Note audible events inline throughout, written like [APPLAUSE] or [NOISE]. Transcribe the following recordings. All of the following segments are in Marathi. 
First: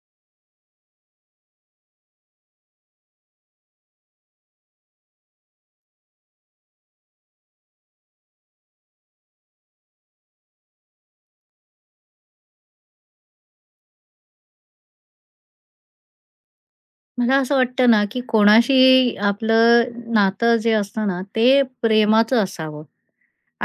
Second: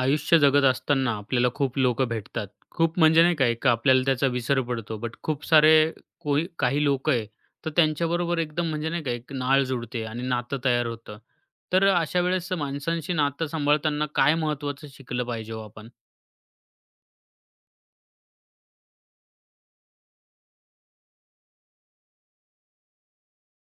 आयुष्य जगत असताना आपल्याला खूप लोक भेटतात. खूप म्हणजे नाही का, एक आपल्याला त्याचा विसर पडतो. बट खूप सारे कोई काही लोकं आहे, तर त्यांच्याबरोबर एकदम म्हणजे नाही का, एक नाळ जुडते आणि नातं तयार होतं. तर अशा वेळेस माणसांशी नातं सांभाळताना काय महत्त्वाचं शिकलं पाहिजे हो आपण? मला असं वाटतं ना, की कोणाशी आपलं नातं जे असतं ना, ते प्रेमाचं असावं.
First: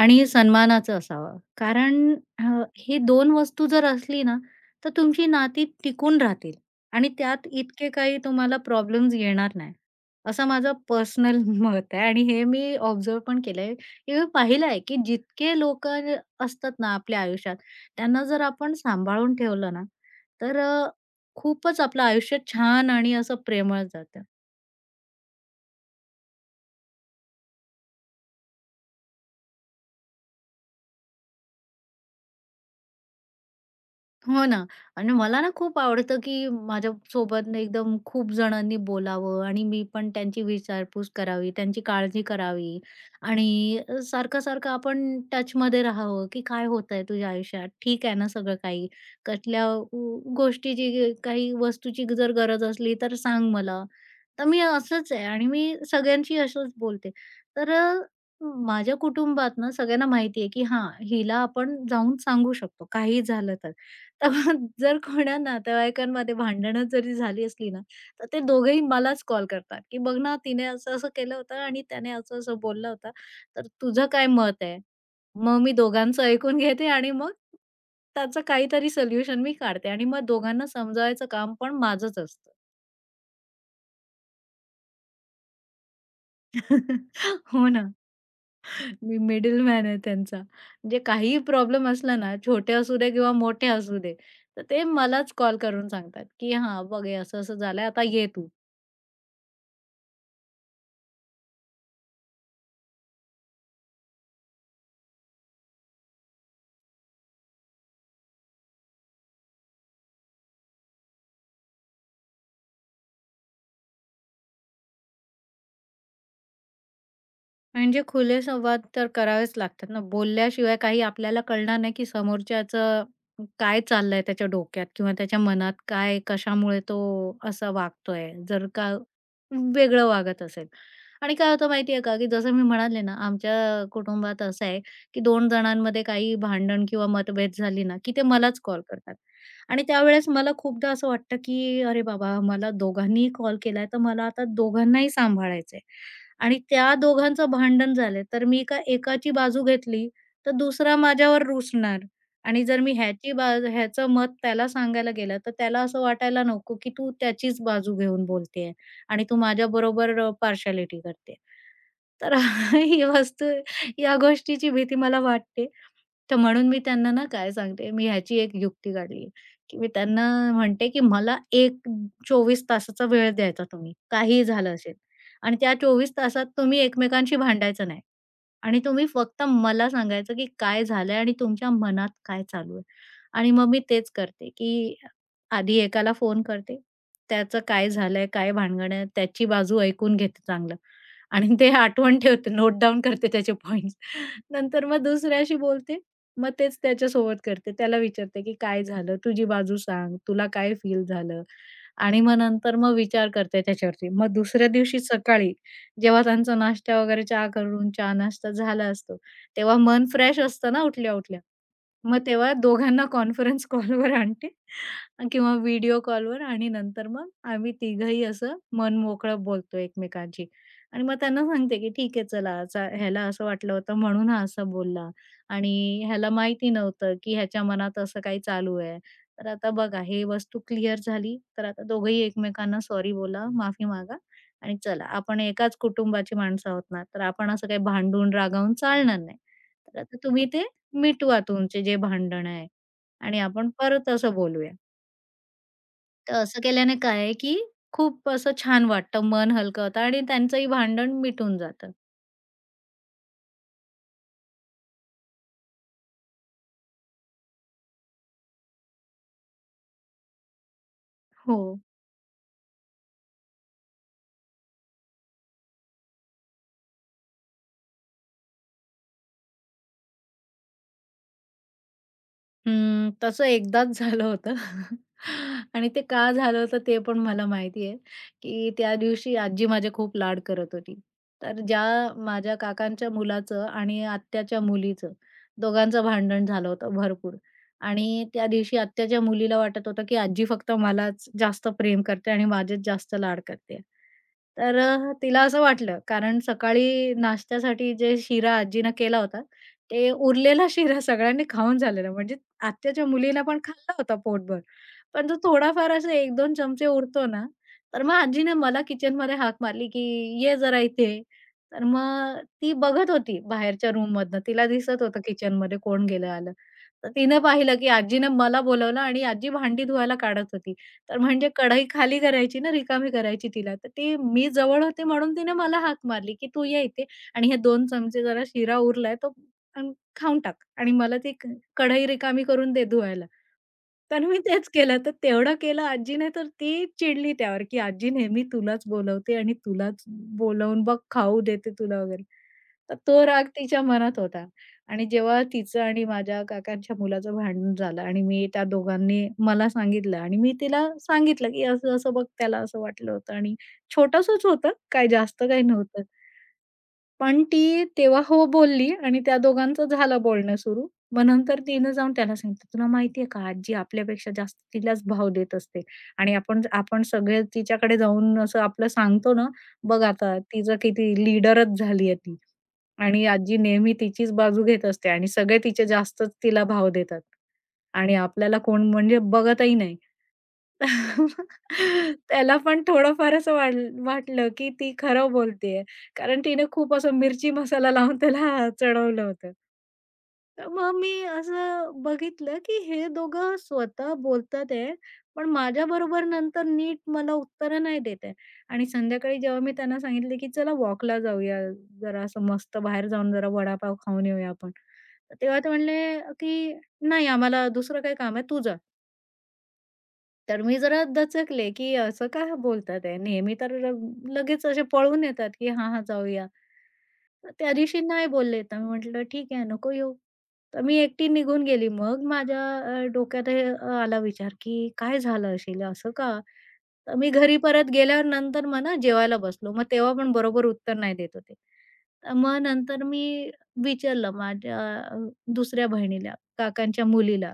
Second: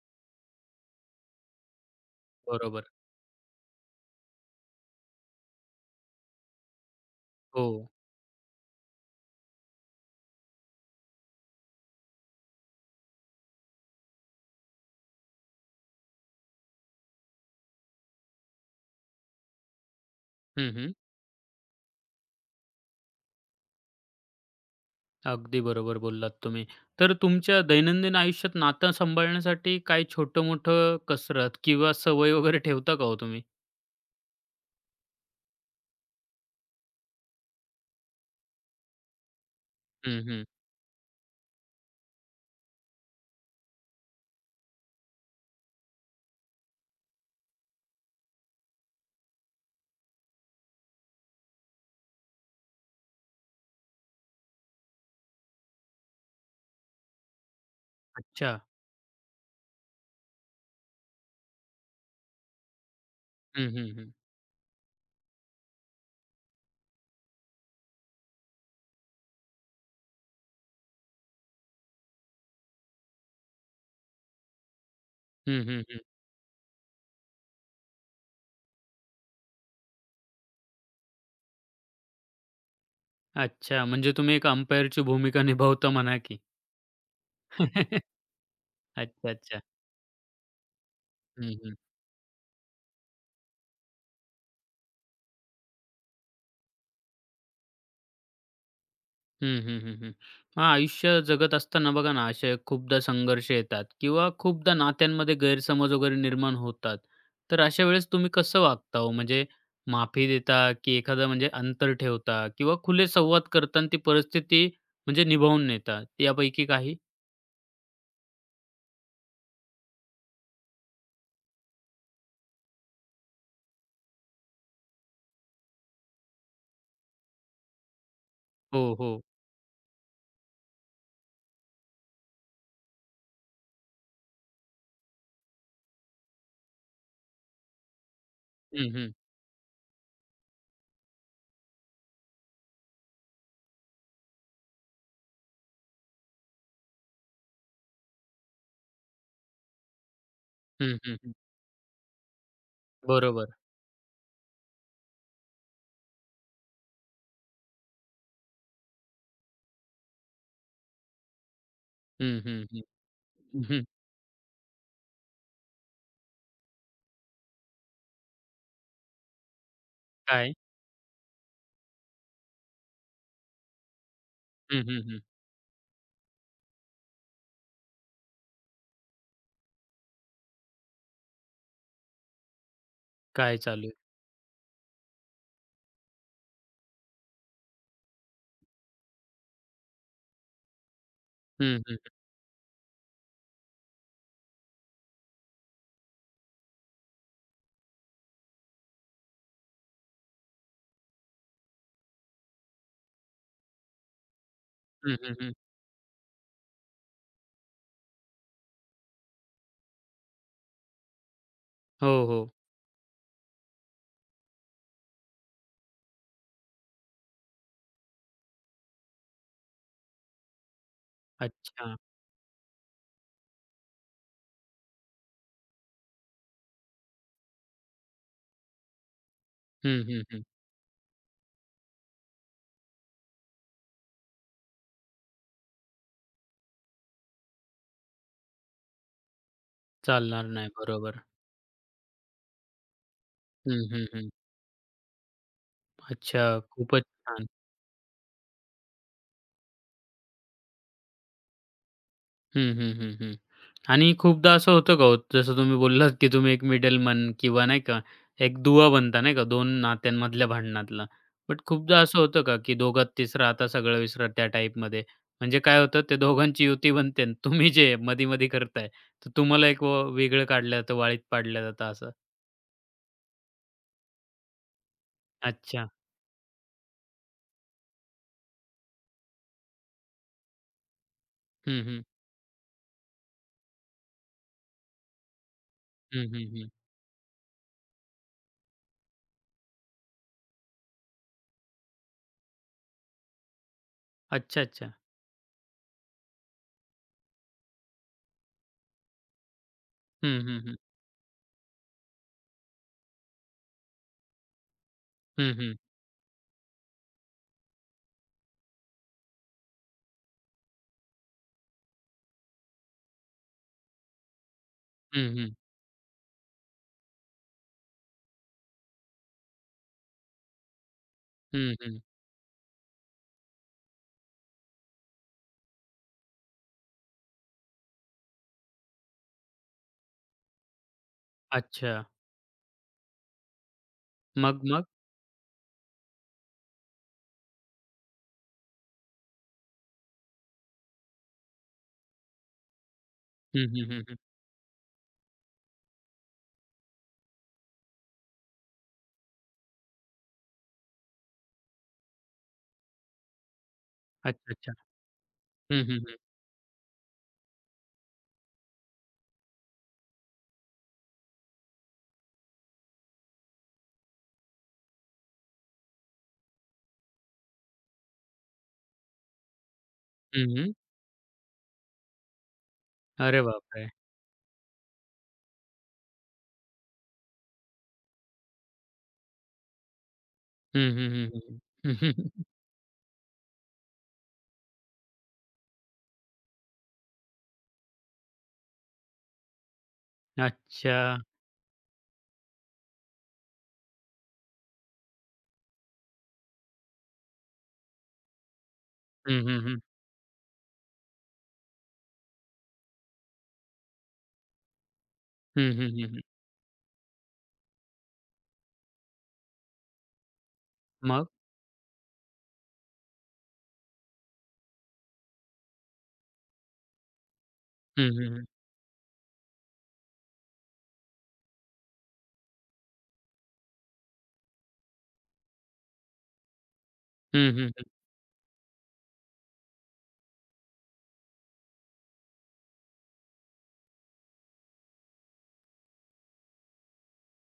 आणि सन्मानाचं असावं. कारण अ, बरोबर. हे 2 वस्तू जर असली ना, तर तुमची नाती टिकून राहतील आणि त्यात हो. इतके काही तुम्हाला प्रॉब्लेम्स येणार नाही. असं माझं पर्सनल [LAUGHS] मत आहे आणि हे मी ऑब्झर्व्ह पण केलंय, की मी पाहिलं आहे, की जितके लोकं असतात ना आपल्या आयुष्यात, त्यांना जर आपण सांभाळून ठेवलं ना, तर हं, हं. खूपच आपलं आयुष्य छान आणि असं प्रेमळ जातं. अगदी बरोबर बोललात तुम्ही. तर तुमच्या दैनंदिन आयुष्यात नातं सांभाळण्यासाठी काही छोटं-मोठं कसरत किंवा सवय वगैरे ठेवता का हो तुम्ही? हो ना आणि मला ना खूप आवडतं की माझ्यासोबत ना एकदम खूप जणांनी बोलावं आणि मी पण हं, त्यांची हं. विचारपूस करावी, त्यांची काळजी करावी आणि सारखं-सारखं आपण टचमध्ये राहावं की काय होतंय तुझ्या आयुष्यात? ठीक आहे ना सगळं काही? कसल्या गोष्टीची काही वस्तूची जर गरज असली तर सांग मला. तर मी असंच आहे आणि मी सगळ्यांशी असंच बोलते. तर अच्छा. माझ्या कुटुंबात ना सगळ्यांना माहिती आहे की हां, हिला आपण जाऊन सांगू शकतो काही झालं हं, तर. हं, हं. तेव्हा [LAUGHS] जर कोणा नातेवाईकांमध्ये भांडणं जरी झाली असली ना, तर ते दोघेही मलाच कॉल करतात की "बघ ना, तिने असं-असं केलं होतं आणि त्याने असं-असं बोलला होता, तर तुझं काय मत आहे?" मग हं, मी हं, हं. दोघांचं ऐकून घेते आणि मग त्याचं काहीतरी सोल्युशन मी काढते आणि मग दोघांना समजावायचं काम पण माझंच असतं. अच्छा, म्हणजे तुम्ही एक अंपायरची भूमिका निभावता म्हणा की. [LAUGHS] हो ना. [LAUGHS] मी अच्छा, अच्छा. मिडलमॅन आहे त्यांचा. म्हणजे काहीही हं, हं. प्रॉब्लेम असला ना, छोटे असू दे किंवा मोठे असू दे, तर ते मलाच कॉल करून सांगतात, की "हां, बघ हे असं-असं झालंय, आता ये तू." हं, हं, हं, हं. मग आयुष्य जगत असताना बघा ना, असे खूपदा संघर्ष येतात किंवा खूपदा नात्यांमध्ये गैरसमज वगैरे निर्माण होतात. तर अशा वेळेस तुम्ही कसं वागता हो? म्हणजे माफी देता की एखादा म्हणजे अंतर ठेवता किंवा खुले संवाद करता आणि ती परिस्थिती म्हणजे निभावून नेता, यापैकी काही? म्हणजे खुले संवाद तर करावेच लागतात ना. बोलल्याशिवाय काही आपल्याला कळणार नाही, की समोरच्याचं काय चाललंय त्याच्या डोक्यात किंवा त्याच्या मनात काय, कशामुळे तो असा वागतोय. जर का हो, हो. वेगळं वागत असेल. आणि काय होतं माहिती आहे का, की जसं मी म्हणाले ना, आमच्या कुटुंबात असं आहे, की 2 जणांमध्ये काही भांडण किंवा मतभेद झाली ना, की ते मलाच कॉल हं, हं. करतात. आणि त्यावेळेस मला खूपदा असं वाटतं, की अरे बाबा, मला दोघांनीही कॉल केलाय, तर मला आता दोघांनाही सांभाळायचंय. आणि त्या दोघांचं भांडण झालंय, तर मी का एकाची बाजू घेतली, तर दुसरा हं, हं, हं. माझ्यावर रुसणार. आणि जर मी ह्याची बरोबर. बाज ह्याचं मत त्याला सांगायला गेलं, तर त्याला असं वाटायला नको, की तू त्याचीच बाजू घेऊन बोलतेय. आणि तू माझ्याबरोबर पार्शालिटी करते. तर हं, हं, [LAUGHS] ही वस्तू हं. हं. या गोष्टीची भीती मला वाटते. तर म्हणून मी त्यांना ना काय सांगते, मी ह्याची एक युक्ती काढली, की मी त्यांना काय? म्हणते, की "मला 1 24 तासाचा वेळ द्यायचा तुम्ही, काहीही झालं हं, असेल हं, हं. आणि त्या 24 तासात तुम्ही एकमेकांशी भांडायचं नाही आणि तुम्ही फक्त मला सांगायचं, की काय झालंय आणि तुमच्या मनात काय चालू आहे." आणि काय मग मी चालू आहे? तेच करते, की आधी एकाला फोन करते त्याचं काय झालंय, काय भानगड आहे, त्याची बाजू ऐकून घेते चांगलं आणि ते हं, हं. आठवण ठेवते, नोट डाउन करते त्याचे पॉइंट्स. नंतर मग दुसऱ्याशी बोलते, मग तेच त्याच्यासोबत करते. त्याला विचारते, की "काय झालं? तुझी बाजू सांग. तुला काय फील झालं? आणि मग नंतर मग विचार करते त्याच्यावरती. मग दुसऱ्या दिवशी हं, हं, सकाळी हं. जेव्हा त्यांचा नाश्ता वगैरे चहा करून चहा नाश्ता झाला असतो, तेव्हा मन फ्रेश असतं ना उठल्या-उठल्या. मग हो, हो. तेव्हा दोघांना कॉन्फरन्स कॉलवर आणते किंवा व्हिडिओ कॉलवर आणि नंतर मग आम्ही तिघंही असं मन मोकळं बोलतो एकमेकांशी. आणि मग त्यांना सांगते, की अच्छा. "ठीक आहे चला, असा ह्याला असं वाटलं होतं म्हणून हा असा बोलला आणि ह्याला माहिती नव्हतं, की ह्याच्या मनात असं काही चालू आहे." तर आता बघा हं, हं, हे हं. वस्तू क्लिअर झाली, तर आता दोघंही एकमेकांना सॉरी बोला, माफी मागा आणि चला आपण एकाच कुटुंबाची माणसं आहोत ना, तर आपण असं काही भांडून, रागावून चालणार नाही. तर आता चालणार तुम्ही ते नाही. बरोबर. मिटवा तुमचे जे भांडण आहे आणि आपण हं, हं, परत हं. असं बोलूया. तर अच्छा. असं केल्याने खूपच काय आहे, छान. की खूप असं छान वाटतं, मन हलकं होतं आणि त्यांचंही भांडण मिटून जातं. हं, हं, हं, हं. आणि खूपदा असं होतं का हो, जसं तुम्ही बोललात, की तुम्ही एक मिडलमन किंवा नाही का, एक दुवा बनता नाही का 2 नात्यांमधल्या भांडणातला. हो. बट खूपदा असं होतं का, की दोघात तिसरा आता सगळं विसरा त्या टाईपमध्ये. म्हणजे काय होतं, ते दोघांची युती बनते आणि तुम्ही जे मधी-मधी करताय, तर तुम्हाला एक व वेगळं काढलं जातं, वाळीत पाडलं जातं असं? हं, तसं एकदाच झालं होतं [LAUGHS] अच्छा. आणि ते का झालं होतं ते पण मला माहिती आहे, की त्या दिवशी आजी माझे खूप लाड करत होती. तर हं, ज्या हं. माझ्या काकांच्या मुलाचं आणि आत्याच्या मुलीचं दोघांचं हं, भांडण हं, झालं हं. होतं भरपूर आणि त्या दिवशी आत्याच्या मुलीला वाटत होतं, की आजी फक्त मलाच जास्त प्रेम करते आणि माझेच जास्त लाड करते. अच्छा, तर अच्छा. तिला असं वाटलं कारण सकाळी नाश्त्यासाठी जे शिरा आजीनं केला होता, ते हं, हं, उरलेला हं. शिरा सगळ्यांनी खाऊन झालेला म्हणजे आत्याच्या मुलीला पण खाल्ला होता पोटभर. पण तो हं, हं. थोडाफार असे 1-2 चमचे उरतो ना, तर मग आजीने मला किचनमध्ये हाक मारली, की "ये जरा इथे." तर मग ती बघत होती बाहेरच्या रूममधनं. तिला दिसत होतं हं, हं. किचनमध्ये कोण गेलं आलं. तर तिने पाहिलं, की आजीने मला बोलावलं आणि आजी भांडी धुवायला काढत होती. तर म्हणजे कढई हं, खाली करायची ना, रिकामी करायची तिला. तर ती मी जवळ होते म्हणून तिने मला हाक मारली, की "तू ये इथे आणि हे 2 चमचे जरा शिरा उरलाय तो अ, खाऊन टाक." आणि मला ती अच्छा. कढई रिकामी करून दे धुवायला. तर मी मग, तेच मग? केलं. तर तेवढं केलं आजी तर ती चिडली त्यावर, की "आजी नेहमी तुलाच बोलवते आणि तुलाच बोलावून बघ खाऊ देते तुला वगैरे." तर तो राग हं, तिच्या हं, हं, हं. मनात होता आणि जेव्हा तिचं आणि माझ्या काकांच्या मुलाचं भांडण झालं आणि मी त्या दोघांनी मला सांगितलं आणि मी तिला सांगितलं, की "असं-असं बघ त्याला असं वाटलं होतं" आणि छोटंसंच अच्छा, होतं, अच्छा. काही जास्त काही हं, हं, नव्हतं. हं. पण ती तेव्हा हो बोलली आणि त्या दोघांचं झालं बोलणं सुरू. मग नंतर तिनं जाऊन त्याला सांगितलं, "तुला माहिती आहे का आजी आपल्यापेक्षा जास्त तिलाच भाव देत असते आणि आपण आपण सगळे तिच्याकडे जाऊन असं आपलं सांगतो ना, बघ आता हं, हं. तिचं किती लीडरच झाली आहे ती आणि अरे आजी बापरे! नेहमी तिचीच बाजू घेत असते आणि सगळे तिचे जास्तच तिला भाव देतात आणि आपल्याला कोण म्हणजे बघतही नाही." हं, हं, हं, हं, हं. [LAUGHS] [LAUGHS] त्याला पण थोडंफार असं वाटलं, की ती खरं बोलतेय. कारण तिने खूप असं मिरची मसाला लावून त्याला चढवलं होतं. तर मग अच्छा. मी असं बघितलं, की हे दोघं स्वतः बोलतात आहे, पण माझ्याबरोबर नंतर नीट मला उत्तरं नाही देत आहे. आणि संध्याकाळी हं, हं, जेव्हा मी हं. त्यांना सांगितलं, की "चला वॉकला जाऊया, जरा असं मस्त बाहेर जाऊन जरा वडापाव खाऊन येऊया आपण." तर तेव्हा ते हं, हं, हं, म्हणले, हं. की "नाही आम्हाला दुसरं काही काम आहे, तू तर मी जरा मग? दचकले, की असं का बोलतात आहे? नेहमी तर लगेच असे पळून येतात, की हां, हां, जाऊया. तर त्या दिवशी हं, नाही हं, हं. बोलले, तर मी म्हटलं, "ठीक आहे, नको येऊ." तर मी एकटी निघून गेली. मग माझ्या डोक्यात हे आला विचार, की काय झालं असेल? असं का? तर मी हं, घरी हं, हं. परत गेल्यावर नंतर म्हणा जेवायला बसलो. मग तेव्हा पण बरोबर उत्तर नाही देत होते. तर मग नंतर मी विचारलं माझ्या अ, दुसऱ्या बहिणीला, काकांच्या मुलीला.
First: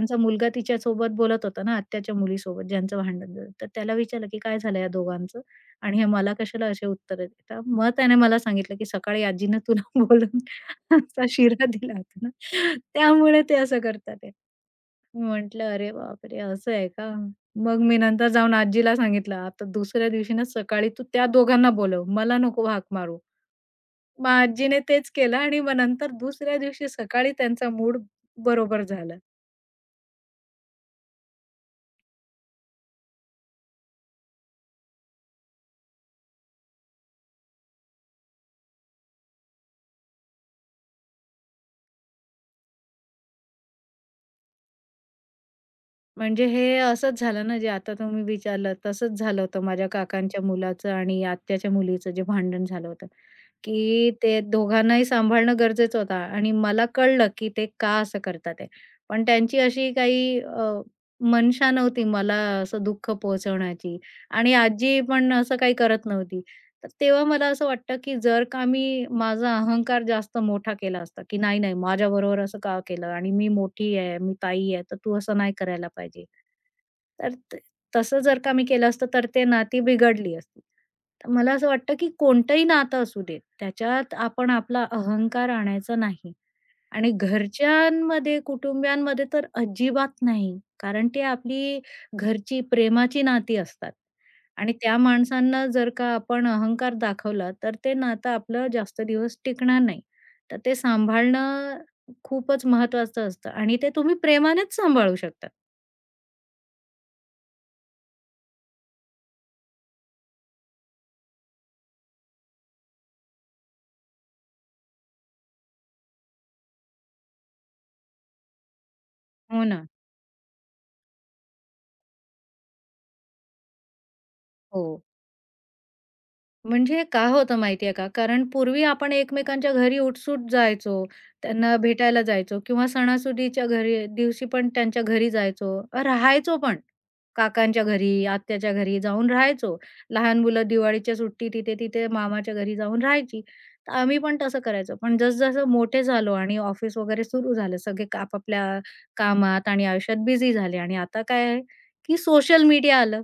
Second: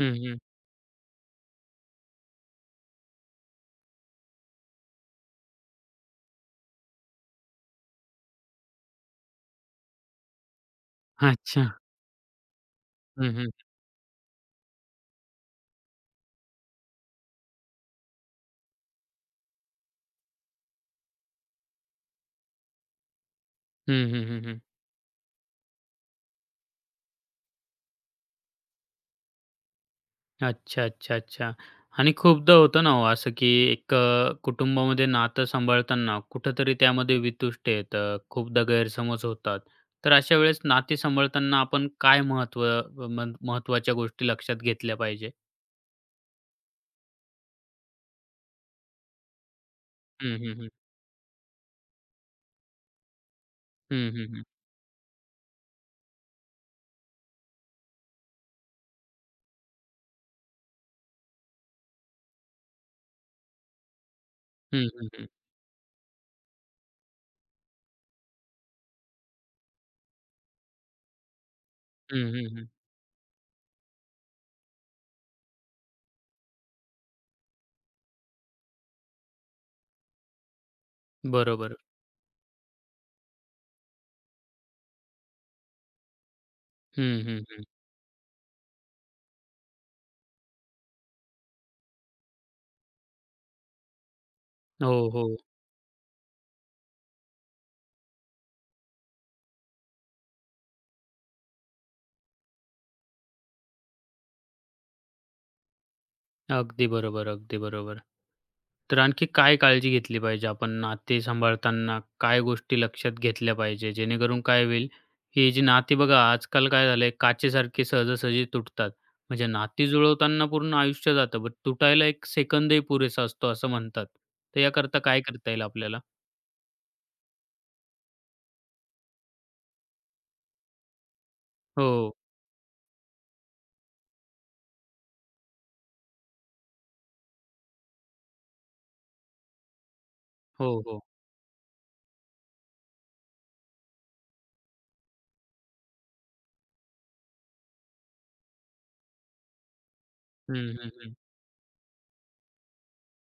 हं, हं. मुलगा तिच्यासोबत बोलत होता ना, आत्याच्या मुलीसोबत ज्यांचं भांडण झालं. तर त्याला विचारलं, की "काय झालं या दोघांचं? आणि हे मला कशाला असे उत्तरं देता?" मग त्याने मला सांगितलं, की "सकाळी आजीनं तुला [LAUGHS] बोलून असा शिरा अच्छा. दिला होता ना." हं, त्यामुळे हं. ते असं करतात आहे. म्हटलं, "अरे बापरे! असं आहे का?" मग मी नंतर जाऊन आजीला सांगितलं, "आता दुसऱ्या दिवशी ना सकाळी तू त्या दोघांना बोलव, मला नको हाक मारू." हं, मग हं, हं, आजीने तेच केलं आणि मग नंतर दुसऱ्या दिवशी सकाळी त्यांचा मूड बरोबर झाला. अच्छा, अच्छा, अच्छा. आणि खूपदा होतं ना हो असं, की एक कुटुंबामध्ये नातं सांभाळताना कुठेतरी त्यामध्ये वितुष्ट येतं, खूपदा गैरसमज होतात. तर अशा वेळेस नाती सांभाळताना आपण काय महत्त्व मन महत्त्वाच्या गोष्टी लक्षात घेतल्या पाहिजे? म्हणजे हे असंच झालं ना, जे आता तुम्ही विचारलं तसंच झालं होतं माझ्या हं, काकांच्या हं, हं. मुलाचं आणि आत्याच्या मुलीचं जे भांडण झालं होतं. हं, की हं, ते हं. दोघांनाही सांभाळणं गरजेचं होतं आणि मला कळलं की ते का असं करतात आहे. पण त्यांची अशी काही मनशा नव्हती मला असं दुःख पोहोचवण्याची आणि हं, आजी हं, हं. पण असं काही करत नव्हती. तर तेव्हा मला असं वाटतं की जर का मी माझा अहंकार जास्त मोठा केला असता, की नाही, नाही माझ्याबरोबर असं हं, का केलं आणि मी मोठी आहे, मी ताई आहे, तर तू असं नाही करायला पाहिजे. तर तसं जर का मी केलं असतं, तर ते नाती बिघडली असती. तर मला असं बरोबर. वाटतं, की कोणतंही नातं असू दे, त्याच्यात आपण आपला अहंकार आणायचा नाही आणि हं, हं, हं. घरच्यांमध्ये, कुटुंबियांमध्ये तर अजिबात नाही. कारण ते आपली घरची प्रेमाची नाती असतात आणि त्या हो, हो. माणसांना जर का आपण अहंकार दाखवला, तर ते नातं आपलं जास्त दिवस टिकणार नाही. तर ते सांभाळणं खूपच महत्वाचं असतं आणि ते तुम्ही प्रेमानेच सांभाळू शकता. अगदी बरोबर, अगदी बरोबर. तर आणखी काय काळजी घेतली पाहिजे आपण नाते सांभाळताना? काय गोष्टी लक्षात घेतल्या पाहिजे? जेणेकरून काय होईल, ही जी नाती बघा आजकाल काय झालंय काचेसारखी सहजासहजी तुटतात. म्हणजे हो ना. नाती जुळवताना पूर्ण आयुष्य जातं, बट तुटायला 1 सेकंदही पुरेसा असतो असं म्हणतात. तर याकरता हो. काय करता येईल आपल्याला? म्हणजे का होतं माहिती आहे का? कारण पूर्वी आपण एकमेकांच्या घरी उठसूट जायचो, त्यांना हो. भेटायला जायचो किंवा सणासुदीच्या घरी दिवशी पण त्यांच्या घरी जायचो, राहायचो पण. काकांच्या घरी, आत्याच्या घरी जाऊन राहायचो. लहान मुलं हो, हो. दिवाळीच्या सुट्टीत तिथे-तिथे मामाच्या घरी जाऊन राहायची. तर आम्ही पण तसं करायचो. पण जसं मोठे झालो आणि ऑफिस वगैरे सुरू झालं, सगळे आपापल्या कामात आणि आयुष्यात बिझी हं, झाले हं, आणि हं. आता काय आहे, की सोशल मीडिया आलं.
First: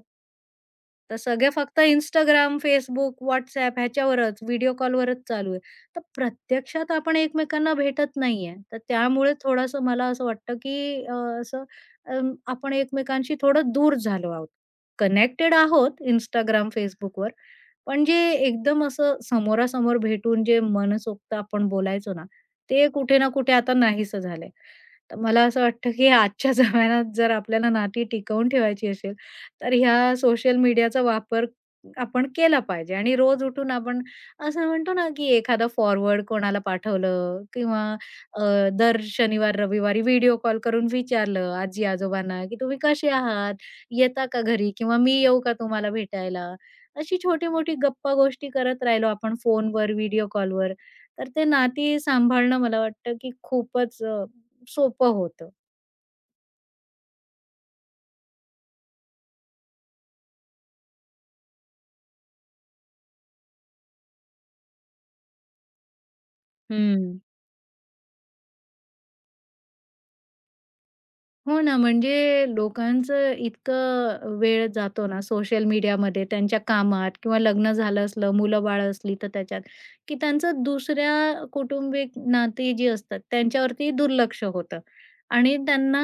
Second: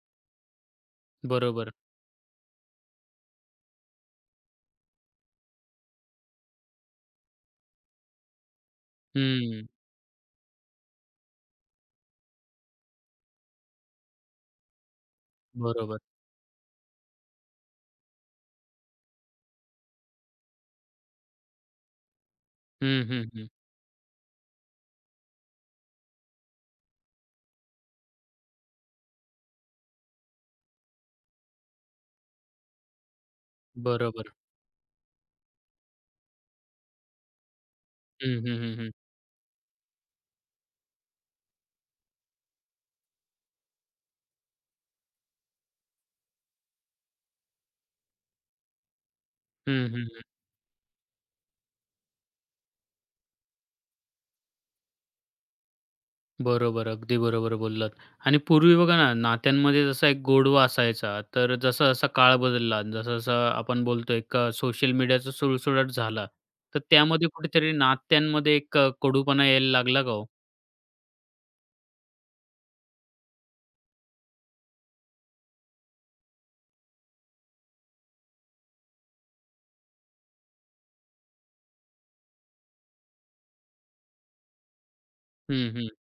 तर सगळे बरोबर. फक्त Instagram, Facebook, WhatsApp ह्याच्यावरच, व्हिडिओ कॉलवरच चालू आहे. तर प्रत्यक्षात आपण एकमेकांना भेटत नाहीये. तर त्यामुळे हं. थोडंसं मला असं वाटतं, की असं अ, आपण एकमेकांशी थोडं दूर झालो आहोत. कनेक्टेड बरोबर. आहोत Instagram, Facebookवर. पण जे एकदम असं समोरासमोर भेटून जे मनसोक्त आपण बोलायचो ना, ते हं, कुठे हं, ना हं. कुठे आता नाहीसं झालंय. तर मला असं वाटतं, की आजच्या [LAUGHS] जमान्यात जर आपल्याला नाती टिकवून ठेवायची असेल तर ह्या सोशल मीडियाचा वापर आपण केला पाहिजे आणि रोज उठून आपण बरोबर. असं म्हणतो ना, की एखादा फॉरवर्ड कोणाला पाठवलं किंवा हं, हं, अ, हं, हं. दर शनिवार, रविवारी व्हिडिओ कॉल करून विचारलं आजी-आजोबांना, की "तुम्ही कसे आहात? येता का घरी?" किंवा "मी येऊ का तुम्हाला भेटायला?" अशी छोटी-मोठी गप्पा-गोष्टी करत राहिलो आपण हं, फोनवर, हं, व्हिडिओ कॉलवर, तर ते नाती सांभाळणं मला वाटतं, की खूपच सोपं होतं. बरोबर. अगदी बरोबर बोललात. आणि पूर्वी बघा ना, नात्यांमध्ये जसा एक गोडवा असायचा, तर जसा-जसा काळ बदलला, जसा-जसा आपण बोलतोय का सोशल मीडियाचा सुळसुळाट झाला, तर हं. त्यामध्ये कुठेतरी नात्यांमध्ये एक कडूपणा यायला लागला का हो? हो ना, म्हणजे लोकांचं इतकं वेळ जातो ना सोशल मीडियामध्ये त्यांच्या कामात किंवा लग्न झालं असलं, मुलं-बाळं असली तर त्याच्यात, की त्यांचं दुसऱ्या कुटुंबिक नाती जी असतात त्यांच्यावरती दुर्लक्ष होतं. आणि हं, हं. त्यांना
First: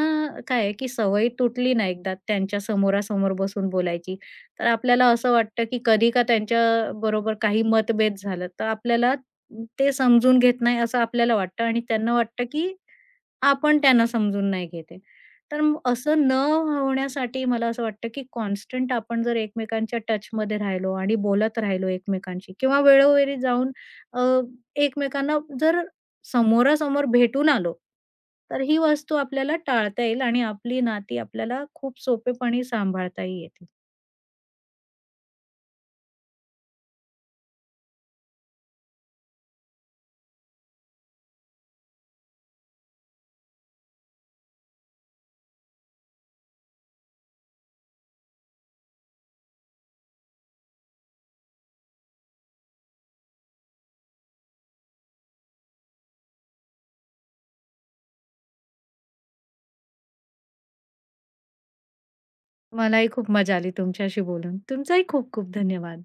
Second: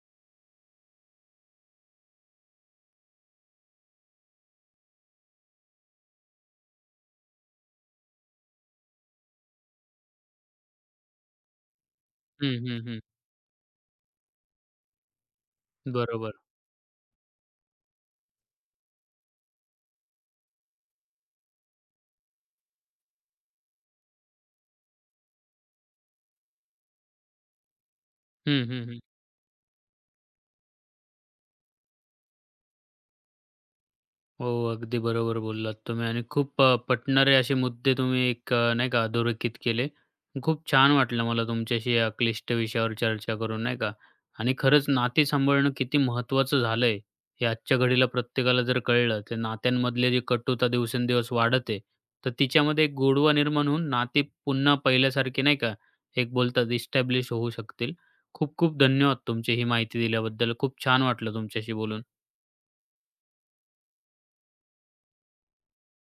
काय आहे, की सवय तुटली ना एकदा त्यांच्या समोरासमोर बसून बोलायची, तर आपल्याला असं वाटतं, की कधी का त्यांच्याबरोबर काही मतभेद झालं, तर आपल्याला ते समजून घेत नाही असं आपल्याला वाटतं आणि त्यांना वाटतं, हं, की हं, हं. आपण त्यांना समजून नाही घेत तर मग असं बरोबर. न होण्यासाठी मला असं वाटतं, की कॉन्स्टंट आपण जर एकमेकांच्या टचमध्ये राहिलो आणि बोलत राहिलो एकमेकांशी किंवा वेळोवेळी जाऊन अ, एकमेकांना जर समोरासमोर भेटून आलो, तर हं, ही हं, हं. वस्तू आपल्याला टाळता येईल आणि आपली नाती आपल्याला खूप सोपेपणी सांभाळताही येतील. हो, अगदी बरोबर बोललात तुम्ही आणि खूप पटणारे असे मुद्दे तुम्ही एक नाही का अधोरेखित केले. खूप छान वाटलं मला तुमच्याशी या क्लिष्ट विषयावर चर्चा करून नाही का. आणि खरंच नाती सांभाळणं किती महत्त्वाचं झालंय, हे आजच्या घडीला प्रत्येकाला जर कळलं, तर नात्यांमधली जी कटुता दिवसेंदिवस वाढत तर तिच्यामध्ये एक गोडवा निर्माण होऊन नाती पुन्हा पहिल्यासारखी नाही का, एक बोलतात इस्टॅब्लिश होऊ शकतील. खूप खूप धन्यवाद तुमची ही माहिती दिल्याबद्दल. खूप छान वाटलं तुमच्याशी बोलून. मलाही खूप मजा आली तुमच्याशी बोलून. तुमचाही खूप खूप धन्यवाद.